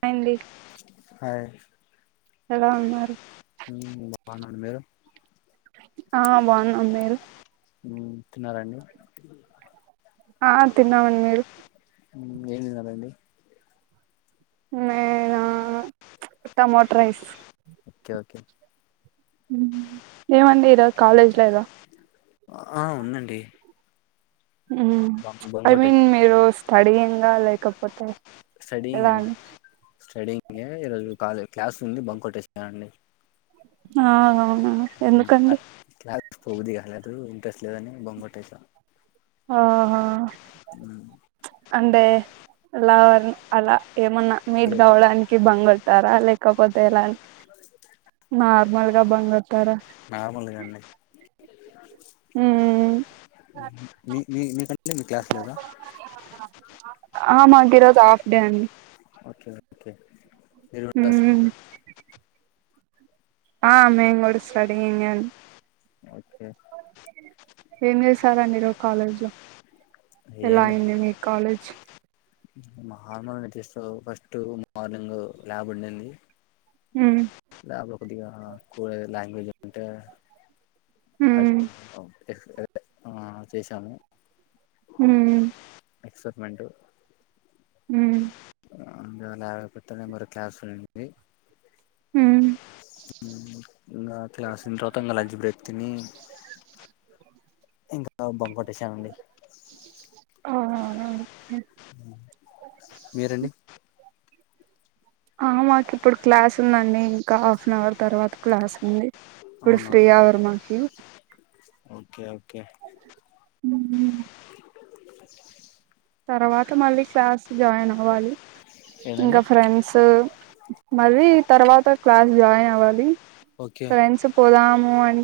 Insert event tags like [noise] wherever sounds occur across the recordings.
హాయండి ఐ ఎలా ఉన్నారు అను మేడం ఆ బాన్న మీరు హ్మ్ తిన్నారండి ఆ తిన్నామండి మీరు హ్మ్ ఏం తిన్నారండి నేనా ప్చ్ టమోటో రైస్ ఒకే ఒకే హ్మ్ ఏమండి ఈరోజు కాలేజ లేద ఆ ఉందండి హ్మ్ ప్చ్ బంకోట మీరు స్టడి లేకపోతే ఎలా స్టూడింగ్ అండి స్టడంగ్ ఈరోజు కాలే క్లాస్ ఉంది బంక్ కోటెస ఆ అవునా ఎందుకండి పోబుద్ధికలేదు ఇంట్రెస్ట్ లేదని బొంగొట్టాత ఆహా అంటే ఎలా అలా ఏమన్నా మీట్ లేదు కావడానికి బంక్ కొడతారా లే కపోతే ఎలా నార్మల్ గా బంక్ నార్మల్ గానే హ మీ మీ మీ క్లాస్ లేదా ఆ మా ఈరోజు హాఫ్ డే అండి ఓకే ఓకే ఇరు మ్మ్. ఆ మేం కూడా స్టూడింగ్ అండి ఓ ఓకే ఏం చేశారండి ఈరోజు కాలేజ్ లో ఏం ఎలా అయింది లేదు మీ college normal first morning lab ఉండింది హ ల్యాబ్ లో కొద్దిగా కోడ్ లాంగ్వేజ్ అంటే అ ఉమ్ ఆ చేసాను హ ఎక్సైట్మెంట్ హ అందువల కొత్త నెంబర్ క్లాస్ ఉన్నింది ఉమ్ ఇంకా క్లాస్ అయిన తర్వాత ఇంకా లంచ్ బ్రేక్ తిని ఇంకా బొంకట్టేశామండి ఓ మీరండి ఆ మాకు ఇప్పుడు క్లాస్ ఉందండి ఇంకా హాఫ్ అన్ అవర్ తర్వాత క్లాస్ ఉంది ఇప్పుడు అవునా ఫ్రీ హ వార్ ఓకే ఓకే హ తర్వాత మళ్ళీ క్లాస్ జాయిన్ అవ్వాలి ఏదండి ఇంకా ఫ్రెండ్స్ మళ్ళీ తర్వాత క్లాస్ జాయిన్ అవ్వాలి ఓకే ఫ్రెండ్స్ పోదాము అం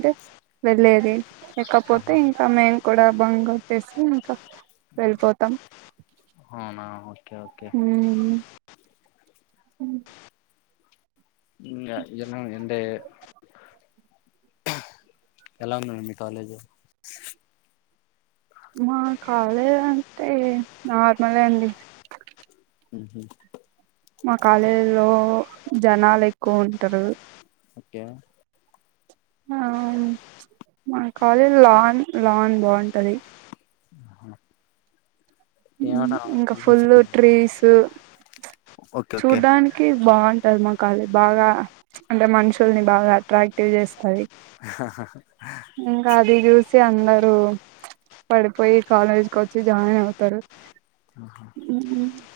వెళ్లేది లేకపోతే ఆహా ఇంకా మేము కూడా బంగారు తెసి [unintelligible] వెళ్ళిపోతాం అవునా ఓకే ఓకే ఉ ఏన్న ఎంట [unintelligible] ఎలా ఉందండి మీ కాలేజ్ మా కాలేజ్ అంటే నార్మలే అండి హ మా కాలేజీలో జనాలు ఎక్కువ ఉంటరు ఓకే ఆ మన కాలేజ్ లాన్ లాన్ బాగుంటది హ ఇంకా ఫుల్ ట్రీస్ హ్ ఓకే ఓకే చూడ్డానికి బాగుం ధర్మకాళి బాగా అంటే మనుషుల్ని బాగా అట్రాక్టివ్ చేస్తది హ హ హ అందరు పడిపోయి కాలేజ్కి వచ్చి జాయిన్ అవుతారు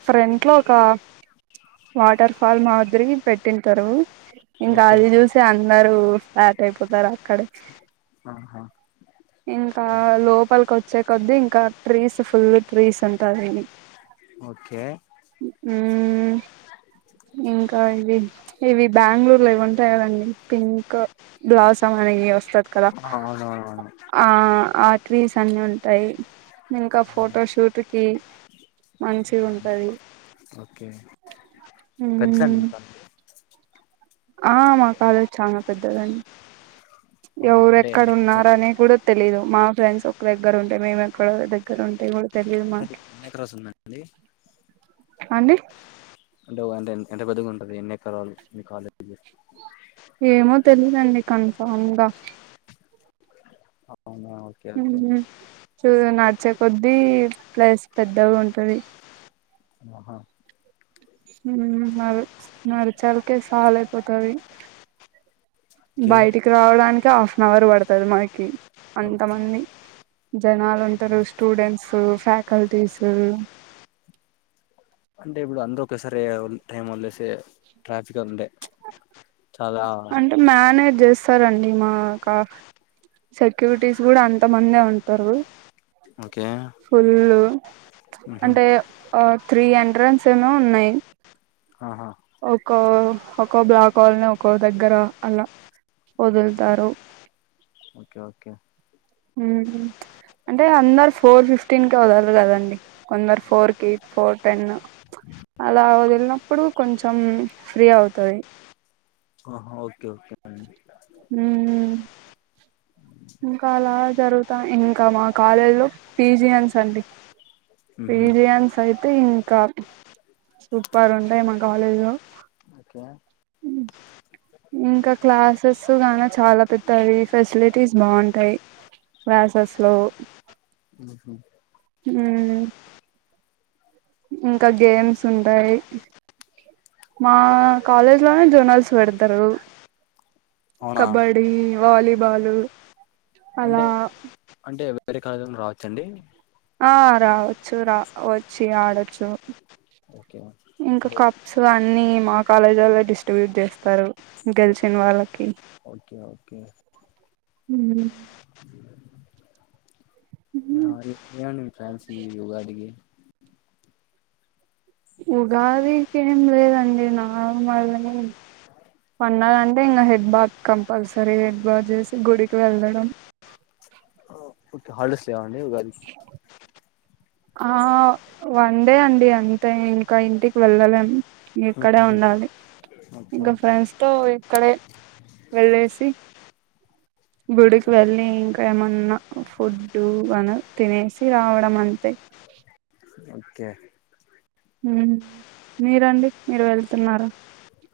ఫ్రంట్ లో ఒక వాటర్ ఫాల్ మాదిరి పెట్టింటారు ఇంకా ఓకే అది చూసి అందరూ ఫ్లాట్ అయిపోతారు అక్కడే ఆహా ఆ లోపలికి వచ్చే కొద్ద్దీ ఇంకా ట్రీస్ ఫుల్ గ ట్రీస్ ఉంటది ఓకే మ్మ్ ఇంకా ఇవి ఇవి బ్యాంగ్ళూర్లో ఇవి ఉంటాయి కదండి పింక్ బ్లౌసమ్ అనేవి వస్తది కదా అవునవునవును ఆ ఆ ట్రీస్ అన్ని ఉంటాయి ఇంకా ఫో ఫొటో షూట్ కి మంచిగ ఉంటది ఓకే పెద్దండి మ్మ్ ఇంకా అ ఆ మా కాలేజ్ చాన పెద్దదండి అంటే ఎవరెక్కడ ఎన్ని ఉన్నారనే కుడ తెలి మా ఫ్రెండ్స్ ఒక దగ్గర ఉంటాయి మేము ఎక్కడ దగ్గర ఉంటే కూడా తెలియదు మాకి ఎక రోజండి అండి అంటే ఎంత పెద్దగుంటది ఎన్ని ఎక్కరాాల మీ కాలేజీ ఏమో తెలీదండి కన్ఫామ్గా అవునా ఓకే ఓకే చూ నా వచ్చే కొద్దీ ప్లేస్ పెద్దగా ఉంటది ఆహా మరి నడిచాలకే సాల అయిపోతది ఓకే బయటికి రావడానికి కె హాఫ్ అన్ అవర్ పడతుంది మనకి అంత మంది జనాలు ఉంటారు స్టూడెంట్స్ ఫ్యాకల్టీస్ అంటే ఇప్పుడు అందరూ ఒకసారి టైం వదిలే అయితే ట్రాఫిక్ ఉందిచాలా సరే అండి మా కా సెక్యూరిటీస్ గూడా అంతమందే ఉంటారు ఓకే ఫుల్ ఉహు అంటే త్రీ అంటే అడ్రన్స్ ఏమో ఉన్నాయి ఆహా ఒక్కో ఒక్కో బ్లాక్ వాల్లని ఒక్కో దగ్గర అలా వదులుతారు ఓకే ఓకే ఊ అంటే అందరు ఫోర్ ఫిఫ్టీన్ క వదరు కదండి కొందరు ఫోర్ క ఎయి ఫోర్ టెన్ అలా వదిలినప్పుడు కొంచెం ఫ్రీ అవుతుంది ఆహా ఓక కే కే మ్మ్ ఇంకా అలా జరుగుతా ఇంకా మా కాలేజ్ లో పీజి అన్స్ అండి ఉహు పిజయన్స అయితే ఇం ఇంకా సూపర్ ఉంటాయి మా కాలేజ్ లో ఓకే ఇంకా క్లాసెస్ గాన చాలా పెద్దాయి ఫెసిలిటీస్ బాగుంటాయి క్లాసెస్ లో ఉహు ఊ ఇంకా గేమ్స్ ఉంటాయి మా కాలేజ్ లోనే జోనల్స్ పెడతారు అవునా కబడ్డి వాలిబాాలు అంటే అంటే వేరే కాలేజ్ రావచ్చండి ఆ రావచ్చు రా వచ్చి ఆడొచ్చు ఓకే ఇంకా అంటే కప్స్ అన్ని మా కాలేజ్ వాల్లే డిస్ట్రిబ్యూట్ చేస్తరు ఓ- గెలిచిన వాళ్ళకి ఓకే ఓకే హ్మ్ ఏను ఫ్యాన్సీ ఉగా అడికి ఉగాదికి ఏం లేదండి నార్మల్ని పండగన్టే ఇంకా head bath compulsory head bath చేసి గుడికి వెళ్ళడం ఇప్పుడు హాలిడేస్ లేవ లెవ్ గాయాస ఆ వన్డే అండి అంతే ఇంకా ఇంటికి వెళ్ళలేం ఇక్కడే ఉండాలి ఓకే ఇంగ ఓకే ఫ్రెండ్స్ తో ఇక్కడే వెళ్ళేసి గుడికి వెళ్ళి ఇంకా ఏమన్నా ఫుడ్డు అన తినేసి రావడం అంతే ఓకే మ్మ్ మీరండి మీరు వెళ్తున్నారా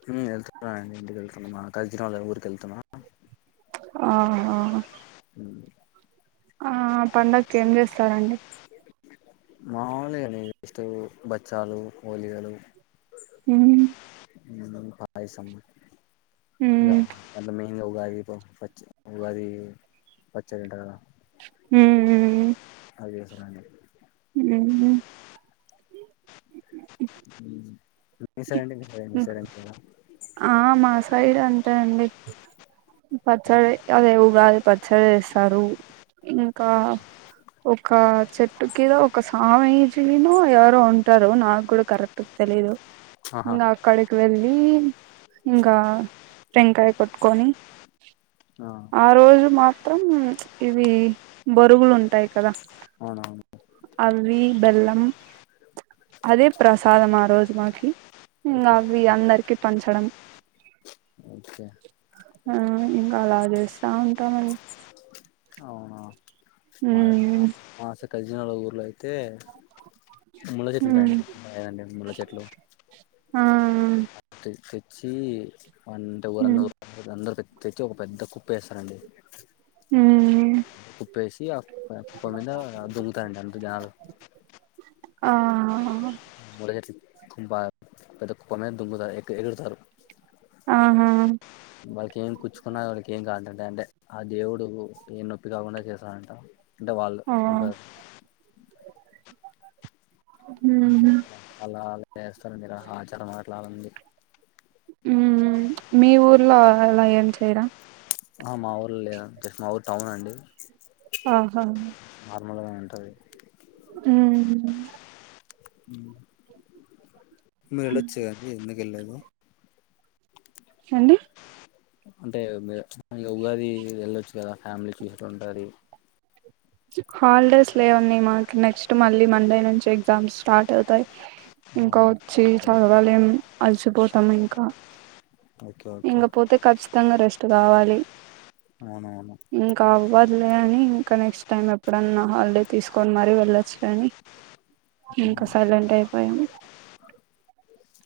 మ్మ్ వెళ్తున్నానండి ఇంటికి వెళ్తున్నమా కలిసి రాలే ఊరుకి వెళ్తున్నా ఆహా ఆ ఆ పండగ కి ఏం చేస్తారండి [unintelligible] బచ్చాలు ఒలిగలు మ్మ్ మ్మ్ పాయిసము రా ఉమ్, అన్నమే ఇంగ ఉగాది ప పచ్చడి ఉగాది పచ్చడి అంట కదా మ్మ్ రానే మ్మ్ హు మ్మ్ నైస్ అంతే నండి మీ సైడ్ మీ సైడ్ ఏం చెయ్యరా ఆ మా సైడ్ అంతే అండి పచ్చడి అదే ఊ ఉగాది పచ్చడి చేస్తారు ఇంకా ఒక చెట్టు కింద ఒక స్వామీజీనో ఎవరో ఉంటారు నాకు కూడా కరెక్ట్ తెలియదు ఆహా ఇంగ అక్కడికి వెళ్ళి ఇంకా టెనకై కొట్టుకొని ఆ ఆరోజు మ మాత్రం ఇవి బరుగులు ఉంటాయి కద అవునవును అవి బెల్లం ప్చ్ అదే ప్రసాదం ఆ రోజు మాకి హ్మ్ ఓకే అవి అందరికి పంచడం ఓకే ఆ ఇంగ అలా చేస్త ఉంటాం మ ఉ ఉ మాస కజనాల ఊరులో అయితే అయితే ముళ్ల చెట్లు ఉంటాయండి ఉమ్ ఉంటాయండి ముళ్ల చెట్లు ఆ తె తెచ్చి వంటే ఊరన్నో ఉమ్ అందరూపే తెచ్చి ఒక పెద్ద కుప్పేస్తారండి ఉమ్ కుప్పేసి ఆ కుప్ప మీద దునకండి అంత జారు ఆహాహ ముళ్ళ చెట్టు [unintelligible] ఆ పెద్ద కుప్పమీద దుంకుతారు ఎగిరెగిరి దుంకుతారు ఆహా వాళ్ళకి ఏం కుచ్చుకున్న వాళ్ళకి ఏం కాదంట అంటే ఆ దేవుడు ఏం నొప్పి కాకుండా చేస్తాడంట అంటే వాళ్ళు ఓ సంప్రదాయ ఉహు అలాలే ఏస్తారండి రా ఆ ఆచారం అట్లా ఉంది ఊ మీ ఊరు లో అలా ఏం చేయరా ఆ మా ఊర్లో లేదు అంతే మా ఊరు టౌన్ అండి ఆహా నార్మల్గానే ఉంటది ఊ ఉ మీరు ఎల్లొచ్చు కదా ఎందు వెళ్లలేదా సండే అంటే మీరు ఈ ఉగాది వెళ్ళొచ్చు కదా ఫ్యామిలీ కిస్టు ఉంటది హాలిడేస్ లేవండి మాక్ నెక్స్ట్ మళ్ళీ మండే నుంచి ఎగ్జామ్స్ స్టార్ట్ అవుతయ్ ఇంకా అవునా ఓకే వచ్చి ఓకే చదవలేేం అలసిపోతాము ఇంకా ఓకే ఓకే ఇంగ పోతే కచ్చితంగా రెస్ట్ స్ట్ కావాలి అవునవును ఇంకా అవ్వదులే అదే అని ఇంకా నెక్స్ట్ టైం ఎప్పుడన్నా హాలిడే తీసుకొని మరి వెళ్ళొచ్చులే అని ఇంక సైలెంట్ అయిపోయాము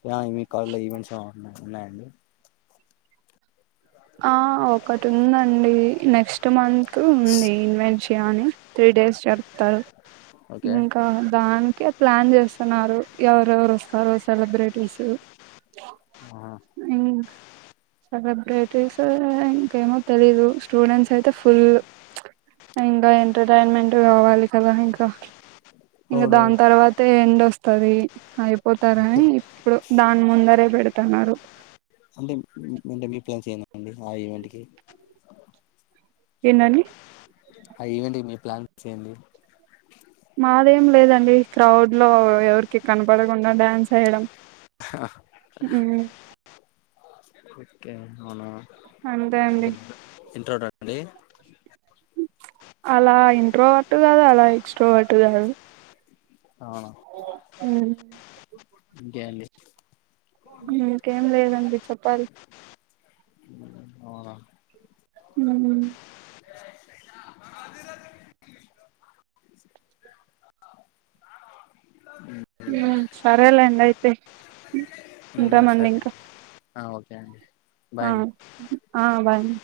య మీ కాల్ లో ఈవెన్ సా ఉన్నాయ్ ఉన్నాయండి ఆ ఒకటి ఉందండి నెక్స్ట్ మంత్ ఉంది ఇన్వెన్షియా అని త్రీ డేస్ చెప్తారు ఓకే ఇంకా దానికి యత్ ప్లాన్ చేస్తున్నారు ఎవరెవరు వస్తారు సెలబ్రిటీస్ ఇం సెలబ్రె బ్రిటిస్ ఇంకేమో తెలీదు స్టూడెంట్స్ అయితే ఫుల్ ఇంకా ఎంటర్టైన్మెంట్ కావాలి కదా ఇంకా ఇంక అవును దాని తర్వాతే ఎండ్ వస్తు వస్తది అయిపోతారని ఇప్పుడు దాని ముందరే పెడుతున్నారు అంటే మీ- అంటే మేం ప్లాన్స్ ఏమండి ఆ ఈవెంట్ కి ఏందండి ఆ ఈవెంట్కి మీ ప్లాన్స్ ఏంది మాదేం లేదండి క్రౌడ్ లో ఎవరికి కనపడకుండా డ్యాన్స్ వేయడం ఊ ఓకే అవునా అండి ఇంట్రోడర్ట్ లే అలా ఇంట్రోవర్ట్ కాదు అలా ఎక్స్ట్రోవర్టు కాదు అవును ఉ ఇంకే అండి ఇంకేం లేదండి చెప్పాలి అవున ఉ సరే లేండి అయితే ఉ సరే ఆ ఓకే అండి ఆ బాయ్ అండి ఆ బాయ్ అండి